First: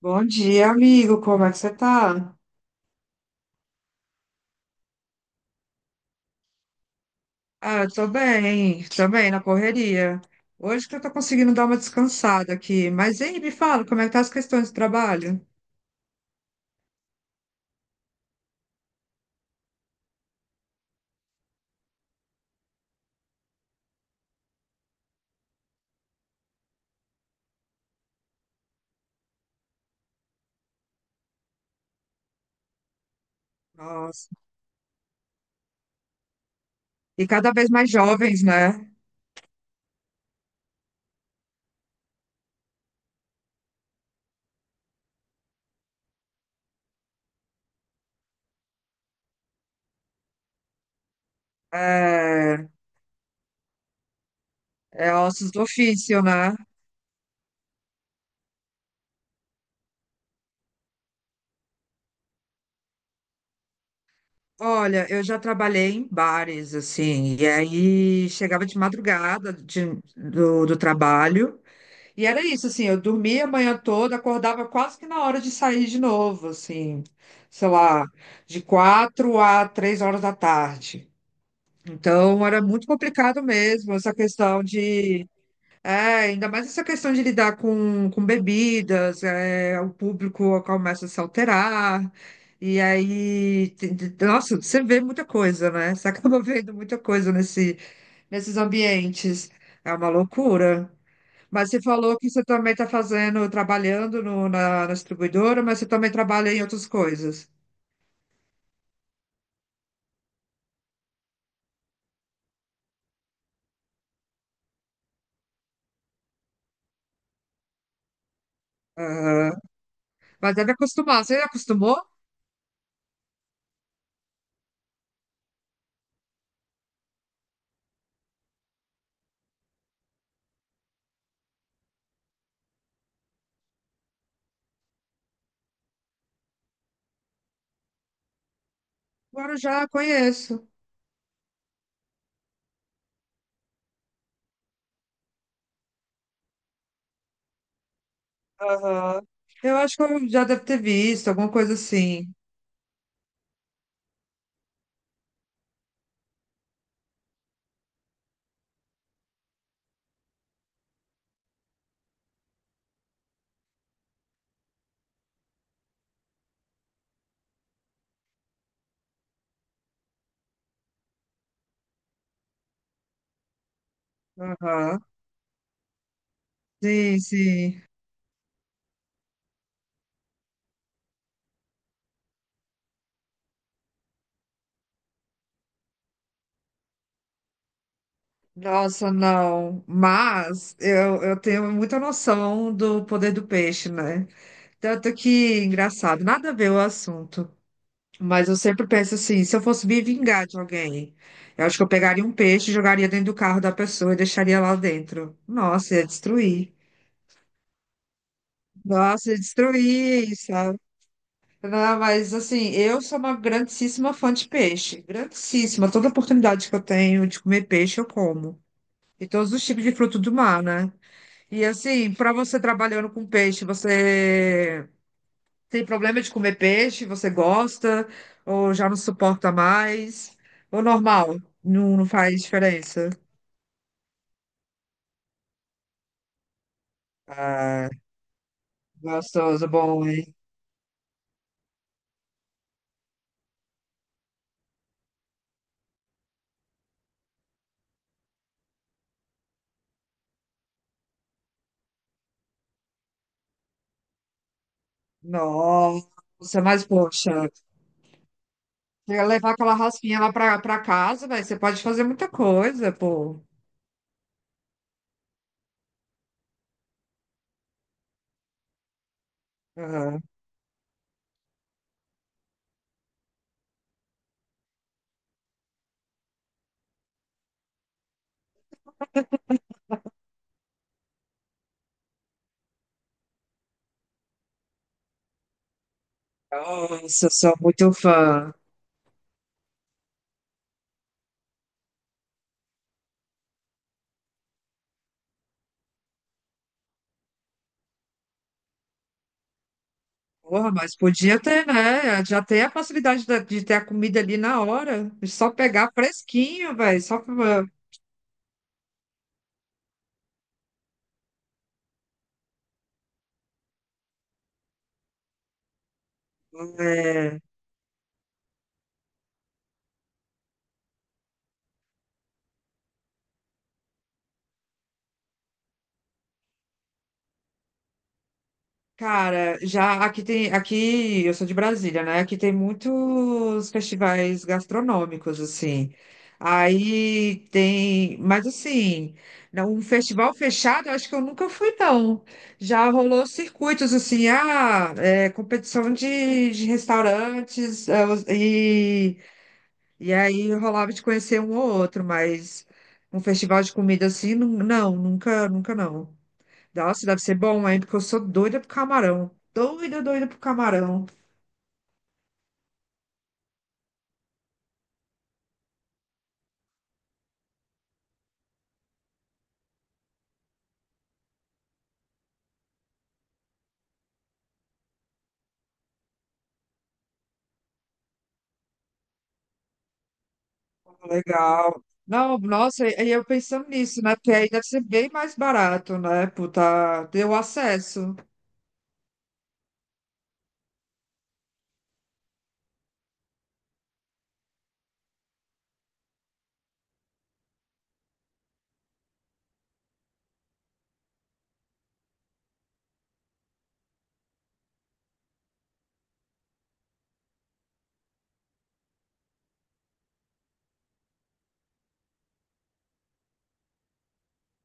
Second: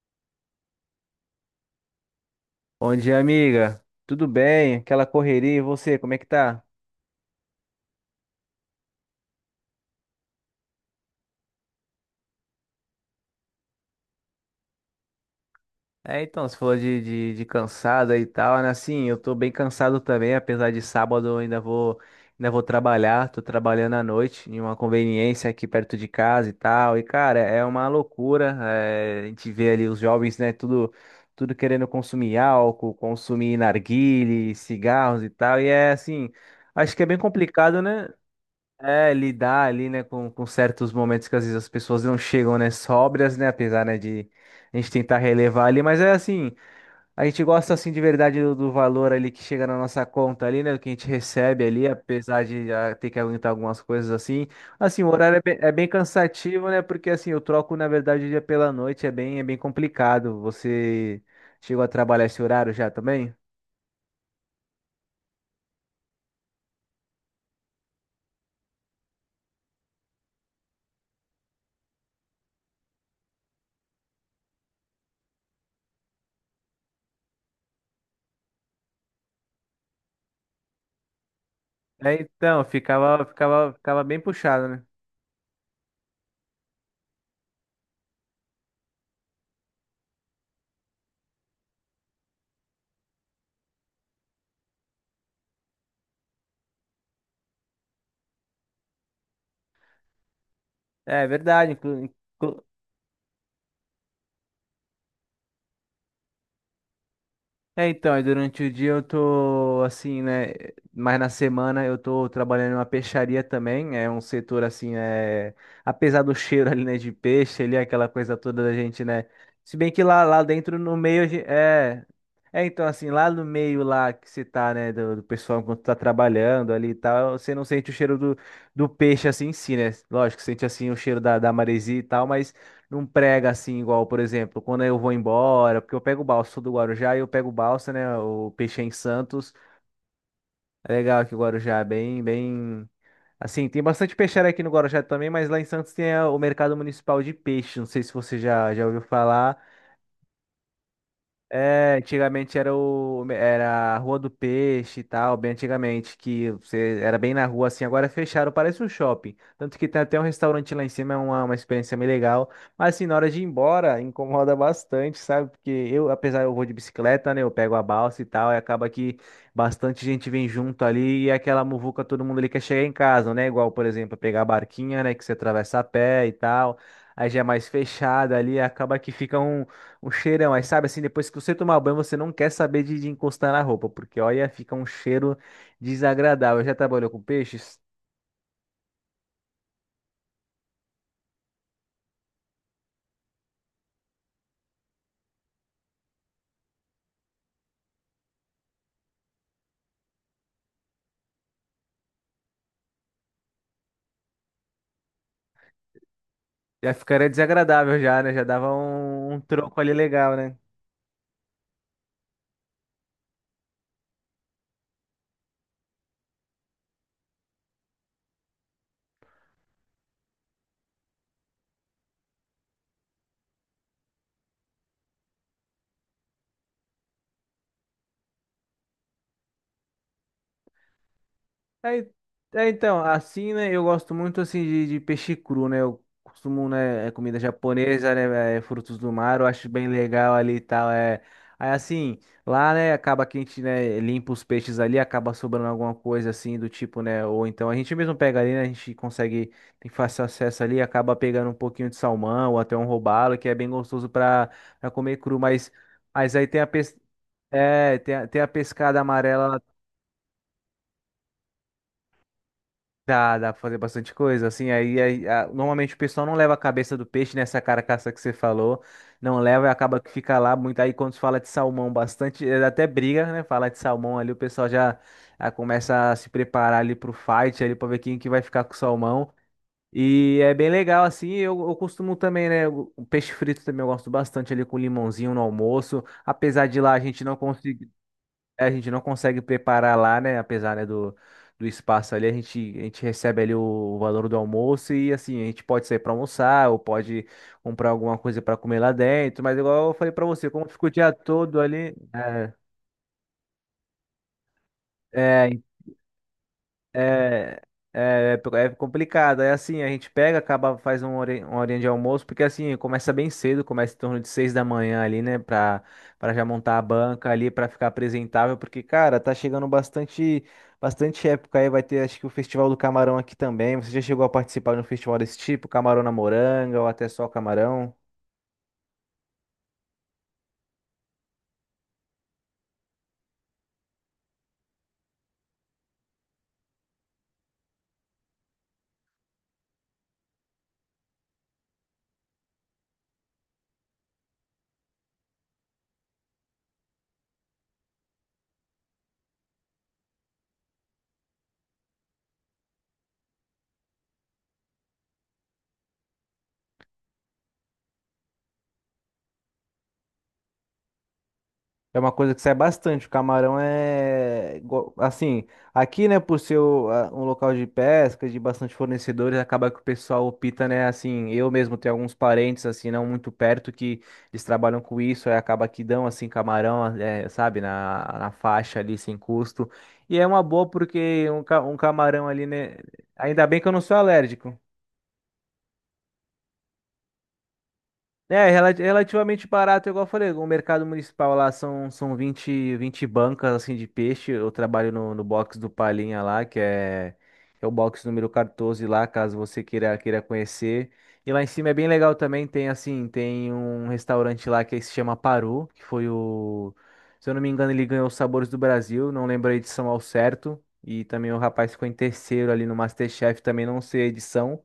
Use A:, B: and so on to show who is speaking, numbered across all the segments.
A: Bom dia, amigo. Como é que você tá?
B: Bom dia, amiga. Tudo bem? Aquela correria, e você, como é que tá?
A: Ah, eu tô bem na correria. Hoje que eu tô conseguindo dar uma descansada aqui. Mas aí, me fala, como é que tá as questões do trabalho?
B: É, então, você falou de cansada e tal, né? Assim, eu tô bem cansado também, apesar de sábado eu ainda vou trabalhar, tô trabalhando à noite em uma conveniência aqui perto de casa e tal. E, cara, é uma loucura, é, a gente vê ali os jovens, né, tudo, tudo querendo consumir álcool, consumir
A: Nossa.
B: narguile, cigarros e tal, e é assim, acho que é bem
A: E cada vez
B: complicado,
A: mais
B: né?
A: jovens, né?
B: É, lidar ali, né, com certos momentos que às vezes as pessoas não chegam, né, sóbrias, né, apesar, né, de a gente tentar relevar ali, mas é assim, a gente gosta, assim, de verdade do valor ali que chega na nossa conta ali, né, do que a gente recebe ali, apesar de
A: É,
B: já ter que aguentar algumas coisas assim, assim, o
A: é
B: horário
A: ossos do
B: é bem
A: ofício, né?
B: cansativo, né, porque, assim, eu troco, na verdade, o dia pela noite, é bem complicado, você chegou a trabalhar esse horário já também?
A: Olha, eu já trabalhei em bares, assim, e aí chegava de madrugada do trabalho. E era isso, assim, eu dormia a manhã toda, acordava quase que na hora de sair de novo, assim, sei lá, de 4 a 3 horas da tarde.
B: É,
A: Então, era
B: então,
A: muito
B: ficava,
A: complicado
B: ficava,
A: mesmo
B: ficava
A: essa
B: bem
A: questão
B: puxado, né?
A: de, é, ainda mais essa questão de lidar com bebidas, é, o público começa a se alterar, e aí, nossa, você vê muita coisa, né? Você acaba vendo muita coisa nesses ambientes. É uma loucura.
B: É
A: Mas
B: verdade.
A: você falou que você
B: Inclu-
A: também está fazendo, trabalhando na distribuidora, mas você também trabalha em outras coisas.
B: É, então, aí durante o dia eu tô assim, né? Mas na semana eu tô trabalhando em uma peixaria também. É um setor assim, é, apesar do cheiro ali, né, de peixe, ali, aquela coisa toda da gente, né?
A: Aham.
B: Se bem que lá, lá
A: Mas deve
B: dentro no meio
A: acostumar. Você acostumou?
B: é. É, então, assim, lá no meio lá que você tá, né, do pessoal enquanto tá trabalhando ali e tal, você não sente o cheiro do, do peixe assim em si, né? Lógico, sente assim o cheiro da, da maresia e tal, mas. Não prega assim, igual, por exemplo, quando eu vou embora, porque eu pego o balsa, sou do Guarujá e eu pego o balsa, né? O peixe é em
A: Agora
B: Santos.
A: eu já conheço.
B: É legal que o Guarujá é bem, bem. Assim, tem bastante peixeira aqui no Guarujá também, mas lá em Santos tem o mercado municipal de peixe. Não sei se você já, já ouviu
A: Aham.
B: falar.
A: Eu acho que eu já deve ter visto, alguma coisa
B: É,
A: assim.
B: antigamente era o era a Rua do Peixe e tal, bem antigamente, que você era bem na rua assim, agora fecharam, parece um shopping. Tanto que tem até um restaurante lá em cima, é uma experiência meio legal. Mas assim, na hora de ir embora, incomoda bastante, sabe? Porque eu, apesar eu vou de bicicleta, né? Eu pego a balsa e tal, e acaba que bastante gente vem junto ali e é aquela muvuca, todo mundo ali quer chegar em casa, né? Igual, por exemplo, pegar a
A: Aham.
B: barquinha, né? Que você atravessa a pé e tal.
A: Sim,
B: Aí já é mais
A: sim.
B: fechada ali, acaba que ficam um cheirão, aí sabe assim, depois que você tomar banho, você não quer saber de encostar na roupa, porque olha, fica um cheiro desagradável. Já trabalhou com peixes?
A: Nossa, não. Mas eu tenho muita noção do poder do peixe, né? Tanto que, engraçado, nada a ver o assunto. Mas eu sempre penso assim, se eu fosse me vingar de alguém, eu acho que eu pegaria um peixe, jogaria dentro do carro da pessoa e deixaria lá dentro. Nossa, ia destruir.
B: Já ficaria desagradável já, né? Já dava
A: Nossa,
B: um,
A: ia
B: um troco ali legal,
A: destruir,
B: né?
A: sabe? Não, mas assim, eu sou uma grandíssima fã de peixe. Grandíssima. Toda oportunidade que eu tenho de comer peixe, eu como. E todos os tipos de fruto do mar, né? E assim, para você trabalhando com peixe, você tem problema de comer peixe? Você gosta? Ou já não suporta mais? Ou normal? Não,
B: É,
A: não faz
B: então,
A: diferença.
B: assim, né, eu gosto muito, assim, de peixe cru, né, eu costumo, né, é comida
A: Ah,
B: japonesa, né, é, frutos do mar, eu acho
A: gostoso,
B: bem
A: bom,
B: legal
A: hein?
B: ali e tal, é, aí, assim, lá, né, acaba que a gente, né, limpa os peixes ali, acaba sobrando alguma coisa, assim, do tipo, né, ou então a gente mesmo pega ali, né, a gente consegue, tem fácil acesso ali, acaba pegando um pouquinho de salmão, ou até um robalo, que é bem gostoso pra, pra comer cru, mas aí
A: Nossa, mas poxa,
B: É, tem a, tem a pescada
A: quer levar
B: amarela.
A: aquela raspinha lá pra casa, velho, você pode fazer muita coisa,
B: Dá,
A: pô.
B: dá pra fazer bastante coisa, assim, aí, aí, normalmente o pessoal não leva a cabeça do peixe nessa carcaça que você falou, não leva e acaba que
A: Aham.
B: fica lá muito, aí quando se fala de salmão bastante, é, até briga, né, falar de salmão ali, o pessoal já, já começa a se preparar ali pro fight, ali pra ver quem que vai ficar com o salmão, e é bem legal, assim, eu costumo também, né, o peixe frito também eu gosto bastante ali com limãozinho no almoço, apesar de lá a gente
A: Nossa,
B: não
A: sou
B: conseguir
A: muito fã.
B: é, a gente não consegue preparar lá, né? Apesar, né, do, do espaço ali, a gente recebe ali o valor do almoço e assim, a gente pode sair para almoçar ou pode comprar alguma coisa para comer lá dentro, mas igual eu falei para você, como
A: Porra,
B: fica o
A: mas
B: dia
A: podia
B: todo
A: ter,
B: ali,
A: né? Já
B: é,
A: tem a facilidade ter a comida ali na hora.
B: é,
A: Só pegar fresquinho, velho. Só
B: É,
A: pra...
B: é complicado. É assim, a gente pega, acaba, faz um uma horinha de almoço, porque assim, começa bem cedo, começa em torno de 6 da manhã ali, né? Pra, pra já montar a banca
A: é,
B: ali, pra ficar apresentável, porque, cara, tá chegando bastante, bastante época aí. Vai ter, acho que o Festival do Camarão aqui também. Você já chegou a participar de um festival desse tipo? Camarão na Moranga, ou até só camarão?
A: Cara, já aqui tem, aqui eu sou de Brasília, né? Aqui tem muitos festivais gastronômicos assim. Aí tem, mas assim, um festival fechado, eu acho que eu nunca fui não. Já rolou circuitos assim, ah, é, competição de restaurantes é, e aí rolava de conhecer um ou outro, mas um festival de comida assim, não, não, nunca, nunca não. Nossa, deve ser bom, hein? Porque eu sou doida pro camarão. Doida, doida pro camarão.
B: É uma coisa que sai bastante. O camarão é. Assim, aqui, né, por ser um local de pesca, de bastante fornecedores, acaba que o pessoal opta, né, assim. Eu mesmo tenho alguns parentes, assim, não muito perto, que eles trabalham com isso, aí acaba que dão, assim, camarão, é, sabe, na, na faixa ali, sem custo. E é uma boa porque um, um
A: Legal.
B: camarão
A: Não,
B: ali, né.
A: nossa, e eu
B: Ainda bem que
A: pensando
B: eu não sou
A: nisso, né? Porque aí
B: alérgico.
A: deve ser bem mais barato, né? Puta, deu acesso.
B: É, relativamente barato, igual eu falei, o mercado municipal lá são, são 20 20 bancas assim de peixe. Eu trabalho no, no box do Palinha lá, que é, é o box número 14 lá, caso você queira, queira conhecer. E lá em cima é bem legal também, tem assim, tem um restaurante lá que se chama Paru, que foi o, se eu não me engano, ele ganhou os Sabores do Brasil, não lembro a edição ao certo. E também o rapaz ficou em terceiro ali no MasterChef, também não sei a edição.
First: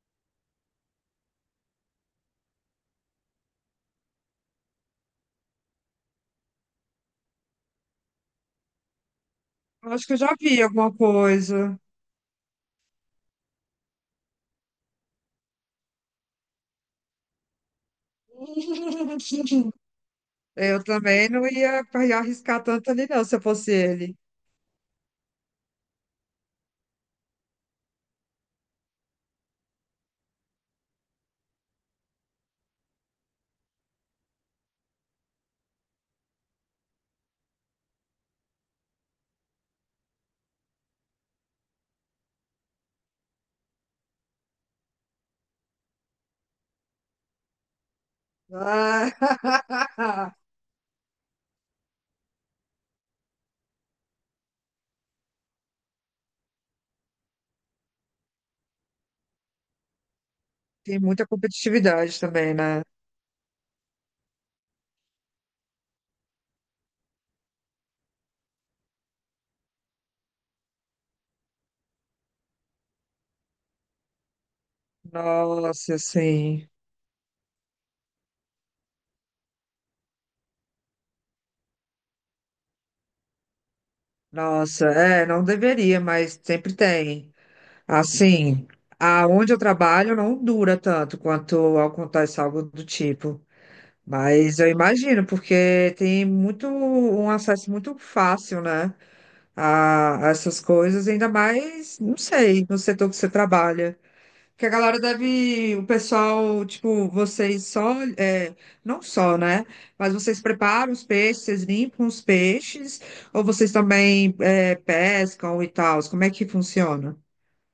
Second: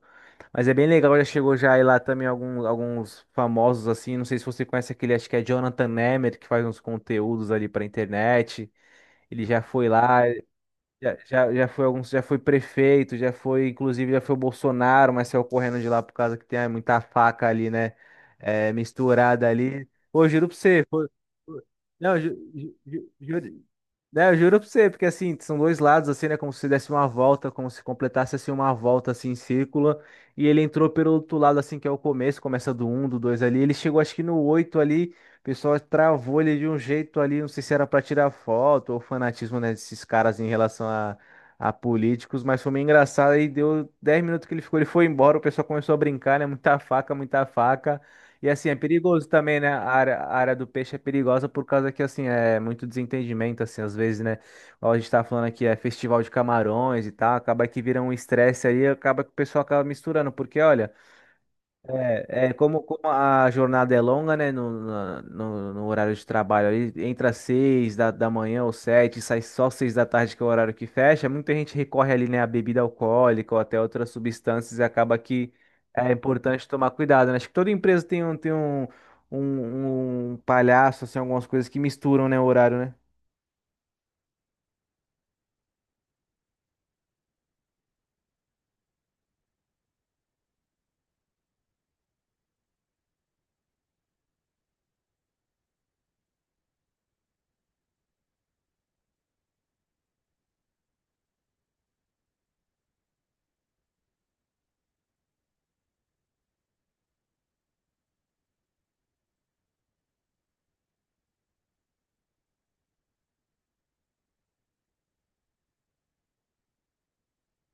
B: Mas é bem legal, já chegou já aí lá também alguns, alguns famosos assim, não sei se você conhece aquele, acho que é Jonathan Nemeth, que faz uns conteúdos ali pra internet. Ele já foi
A: Eu acho que eu
B: lá,
A: já vi alguma
B: já, já, já
A: coisa.
B: foi alguns, já foi prefeito, já foi, inclusive, já foi o Bolsonaro, mas saiu correndo de lá por causa que tem ah, muita faca ali, né? É, misturada ali. Ô, juro pra
A: Eu
B: você, foi,
A: também não
B: foi-
A: ia
B: não,
A: arriscar tanto ali, não, se eu
B: juro,
A: fosse ele.
B: né, eu juro pra você, porque assim, são dois lados, assim, né? Como se desse uma volta, como se completasse assim uma volta assim em círculo. E ele entrou pelo outro lado, assim, que é o começo, começa do um do 2 ali. Ele chegou acho que no 8 ali o pessoal travou ele de um jeito ali, não sei se era pra tirar foto ou fanatismo, né, desses caras em relação a políticos, mas foi meio engraçado. Aí deu 10 minutos que ele ficou, ele foi embora, o pessoal começou a brincar, né? Muita faca, muita faca. E assim, é perigoso também, né? A
A: Ah,
B: área do peixe é perigosa por causa que, assim, é muito desentendimento, assim, às vezes, né? Igual a gente tá falando aqui, é festival de camarões e tal, acaba que vira um estresse aí, acaba que o pessoal acaba misturando, porque, olha.
A: tem muita competitividade
B: É, é
A: também, né?
B: como, como a jornada é longa, né? No horário de trabalho ali, entra às 6 da, da manhã ou sete, sai só 6 da tarde, que é o horário que fecha. Muita gente recorre ali, né, à bebida alcoólica ou até outras substâncias e acaba que
A: Nossa,
B: é importante
A: sim.
B: tomar cuidado, né? Acho que toda empresa tem um, um, um palhaço, assim, algumas coisas que misturam, né, o horário, né?
A: Nossa, é, não deveria, mas sempre tem. Assim, aonde eu trabalho não dura tanto quanto acontece algo do tipo. Mas eu imagino, porque tem muito um acesso muito fácil, né, a essas coisas, ainda mais, não sei, no setor que você trabalha. Que a galera deve, o pessoal, tipo, vocês só, é, não só, né? Mas vocês preparam os peixes, vocês limpam os peixes, ou vocês também, é, pescam e tal? Como é que funciona?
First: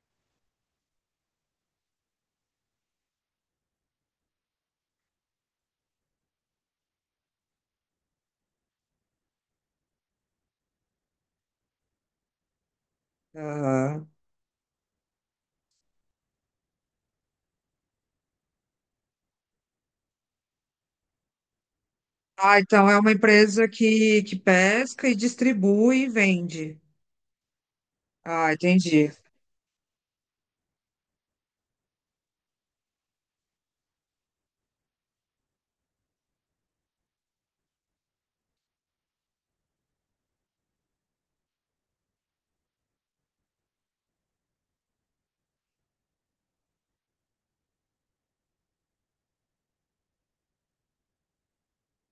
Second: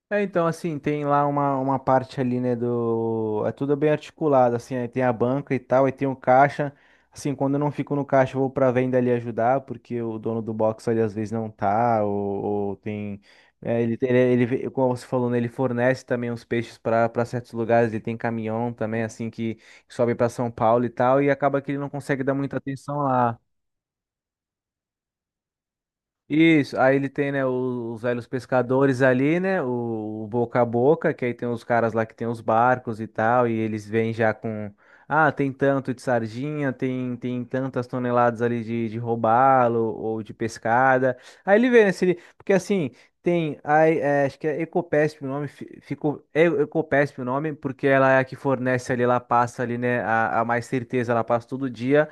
B: É, então, assim, tem lá uma parte ali, né, do... É tudo bem articulado, assim, aí tem a banca e tal, aí tem o caixa. Assim, quando eu não fico no caixa, eu vou pra venda ali ajudar, porque o dono do box ali às vezes não tá, ou tem... é, ele,
A: Ah,
B: ele, como você falou, né, ele fornece também os peixes para para certos lugares, ele tem caminhão também, assim, que sobe para São Paulo e tal, e acaba que ele não consegue dar muita
A: ah, então
B: atenção
A: é uma
B: lá.
A: empresa que pesca e distribui e
B: Isso,
A: vende.
B: aí ele tem, né, os velhos
A: Ah,
B: pescadores
A: entendi.
B: ali, né, o boca a boca, que aí tem os caras lá que tem os barcos e tal, e eles vêm já com, ah, tem tanto de sardinha, tem, tem tantas toneladas ali de robalo ou de pescada. Aí ele vê, né, se ele, porque assim, tem, aí, é, acho que é Ecopesp o nome, ficou, é Ecopesp o nome, porque ela é a que fornece ali, ela passa ali, né, a mais certeza, ela passa todo dia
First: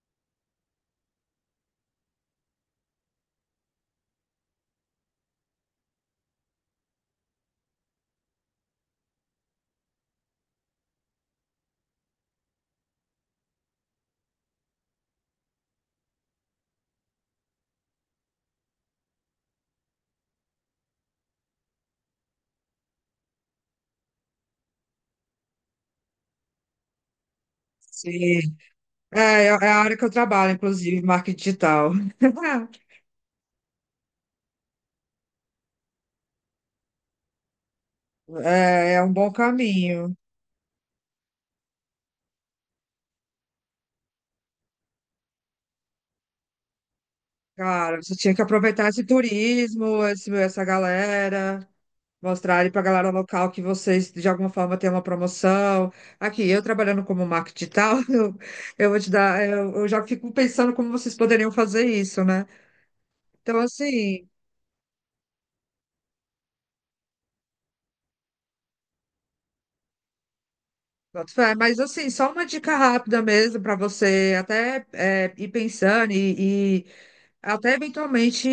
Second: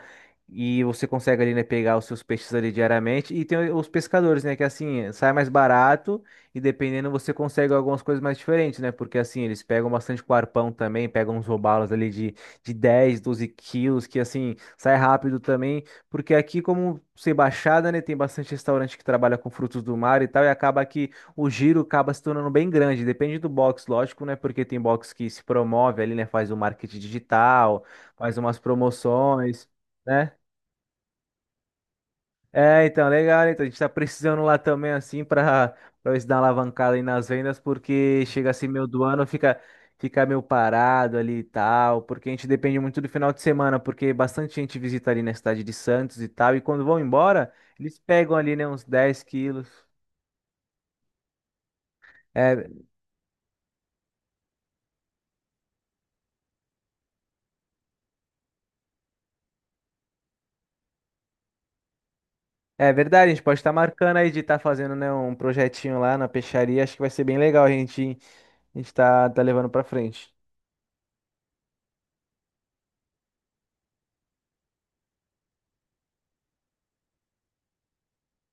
B: e você consegue ali, né, pegar os seus peixes ali diariamente. E tem os pescadores, né, que assim, sai mais barato e dependendo você consegue algumas coisas mais diferentes, né? Porque assim, eles pegam bastante com arpão também, pegam uns robalos ali de 10 12 quilos, que assim, sai rápido também. Porque aqui, como ser baixada, né, tem bastante restaurante que trabalha com frutos do mar e tal, e acaba que o giro acaba se tornando bem grande. Depende do box, lógico, né? Porque tem box que se promove ali, né, faz o marketing digital, faz
A: Sim.
B: umas
A: É, é
B: promoções.
A: a área que eu
B: Né?
A: trabalho, inclusive, marketing digital.
B: É, então, legal, então a gente tá precisando lá também, assim, pra, pra ver se dá uma alavancada aí nas vendas, porque chega assim meio
A: É
B: do
A: um
B: ano,
A: bom
B: fica,
A: caminho.
B: fica meio parado ali e tal, porque a gente depende muito do final de semana, porque bastante gente visita ali na cidade de Santos e tal, e quando vão embora, eles
A: Cara, você tinha
B: pegam
A: que
B: ali, né, uns
A: aproveitar esse
B: 10 quilos.
A: turismo, esse, essa galera, mostrar
B: É,
A: ali pra galera local que vocês, de alguma forma, têm uma promoção. Aqui, eu trabalhando como marketing digital, eu vou te dar, eu já fico pensando como vocês poderiam fazer isso, né?
B: é verdade, a gente
A: Então,
B: pode estar marcando
A: assim.
B: aí de estar fazendo, né, um projetinho lá na peixaria, acho que vai ser bem legal a gente tá, tá levando pra frente.
A: Boto fé. Mas assim, só uma dica rápida mesmo para você até é, ir pensando e até eventualmente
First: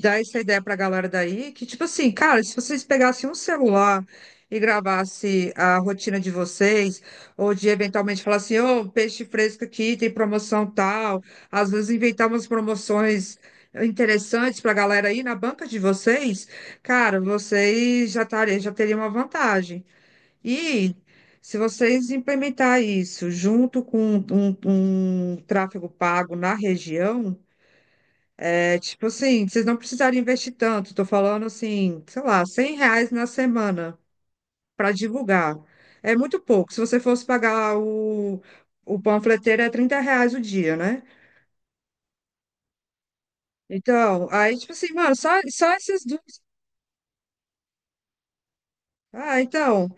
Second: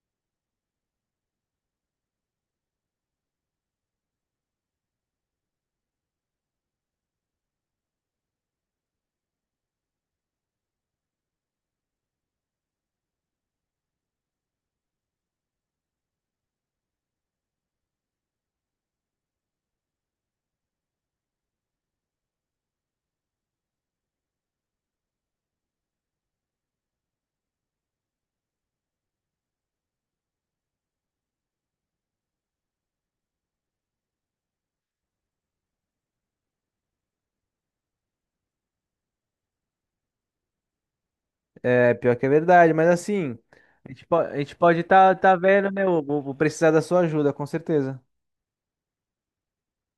A: dar essa ideia para a galera daí, que tipo assim, cara, se vocês pegassem um celular e gravasse a rotina de vocês, ou de eventualmente falar assim, ô, peixe fresco aqui, tem promoção tal, às vezes inventar umas promoções interessantes para a galera aí na banca de vocês, cara, vocês já, já teriam uma vantagem. E se vocês implementar isso junto com um tráfego pago na região, é tipo assim, vocês não precisarem investir tanto. Estou falando assim, sei lá, R$ 100 na semana para divulgar. É muito pouco. Se você fosse pagar o panfleteiro, é R$ 30 o dia, né?
B: É, pior que é verdade, mas assim,
A: Então,
B: a gente
A: aí, tipo
B: pode
A: assim,
B: estar
A: mano,
B: tá, tá
A: só,
B: vendo,
A: só
B: né? Eu
A: esses
B: vou, vou
A: dois.
B: precisar da sua ajuda, com certeza.
A: Ah, então,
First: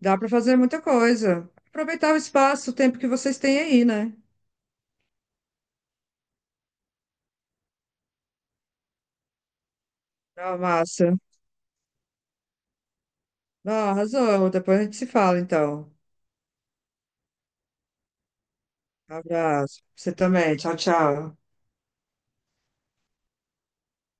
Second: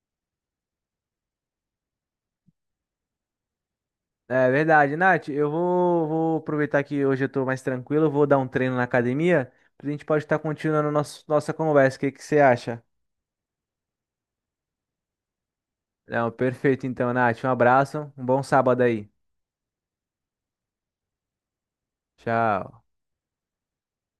A: dá para fazer muita coisa. Aproveitar o espaço, o tempo que vocês têm aí, né?
B: É verdade, Nath. Eu vou, vou aproveitar que hoje eu tô mais tranquilo, eu vou dar um treino na academia, a gente pode estar
A: Ah,
B: continuando
A: massa.
B: nosso, nossa conversa. O que que você acha?
A: Não, arrasou. Depois a gente se fala, então.
B: Não, perfeito então, Nath. Um abraço, um bom sábado aí.
A: Abraço. Você também. Tchau, tchau.
B: Tchau.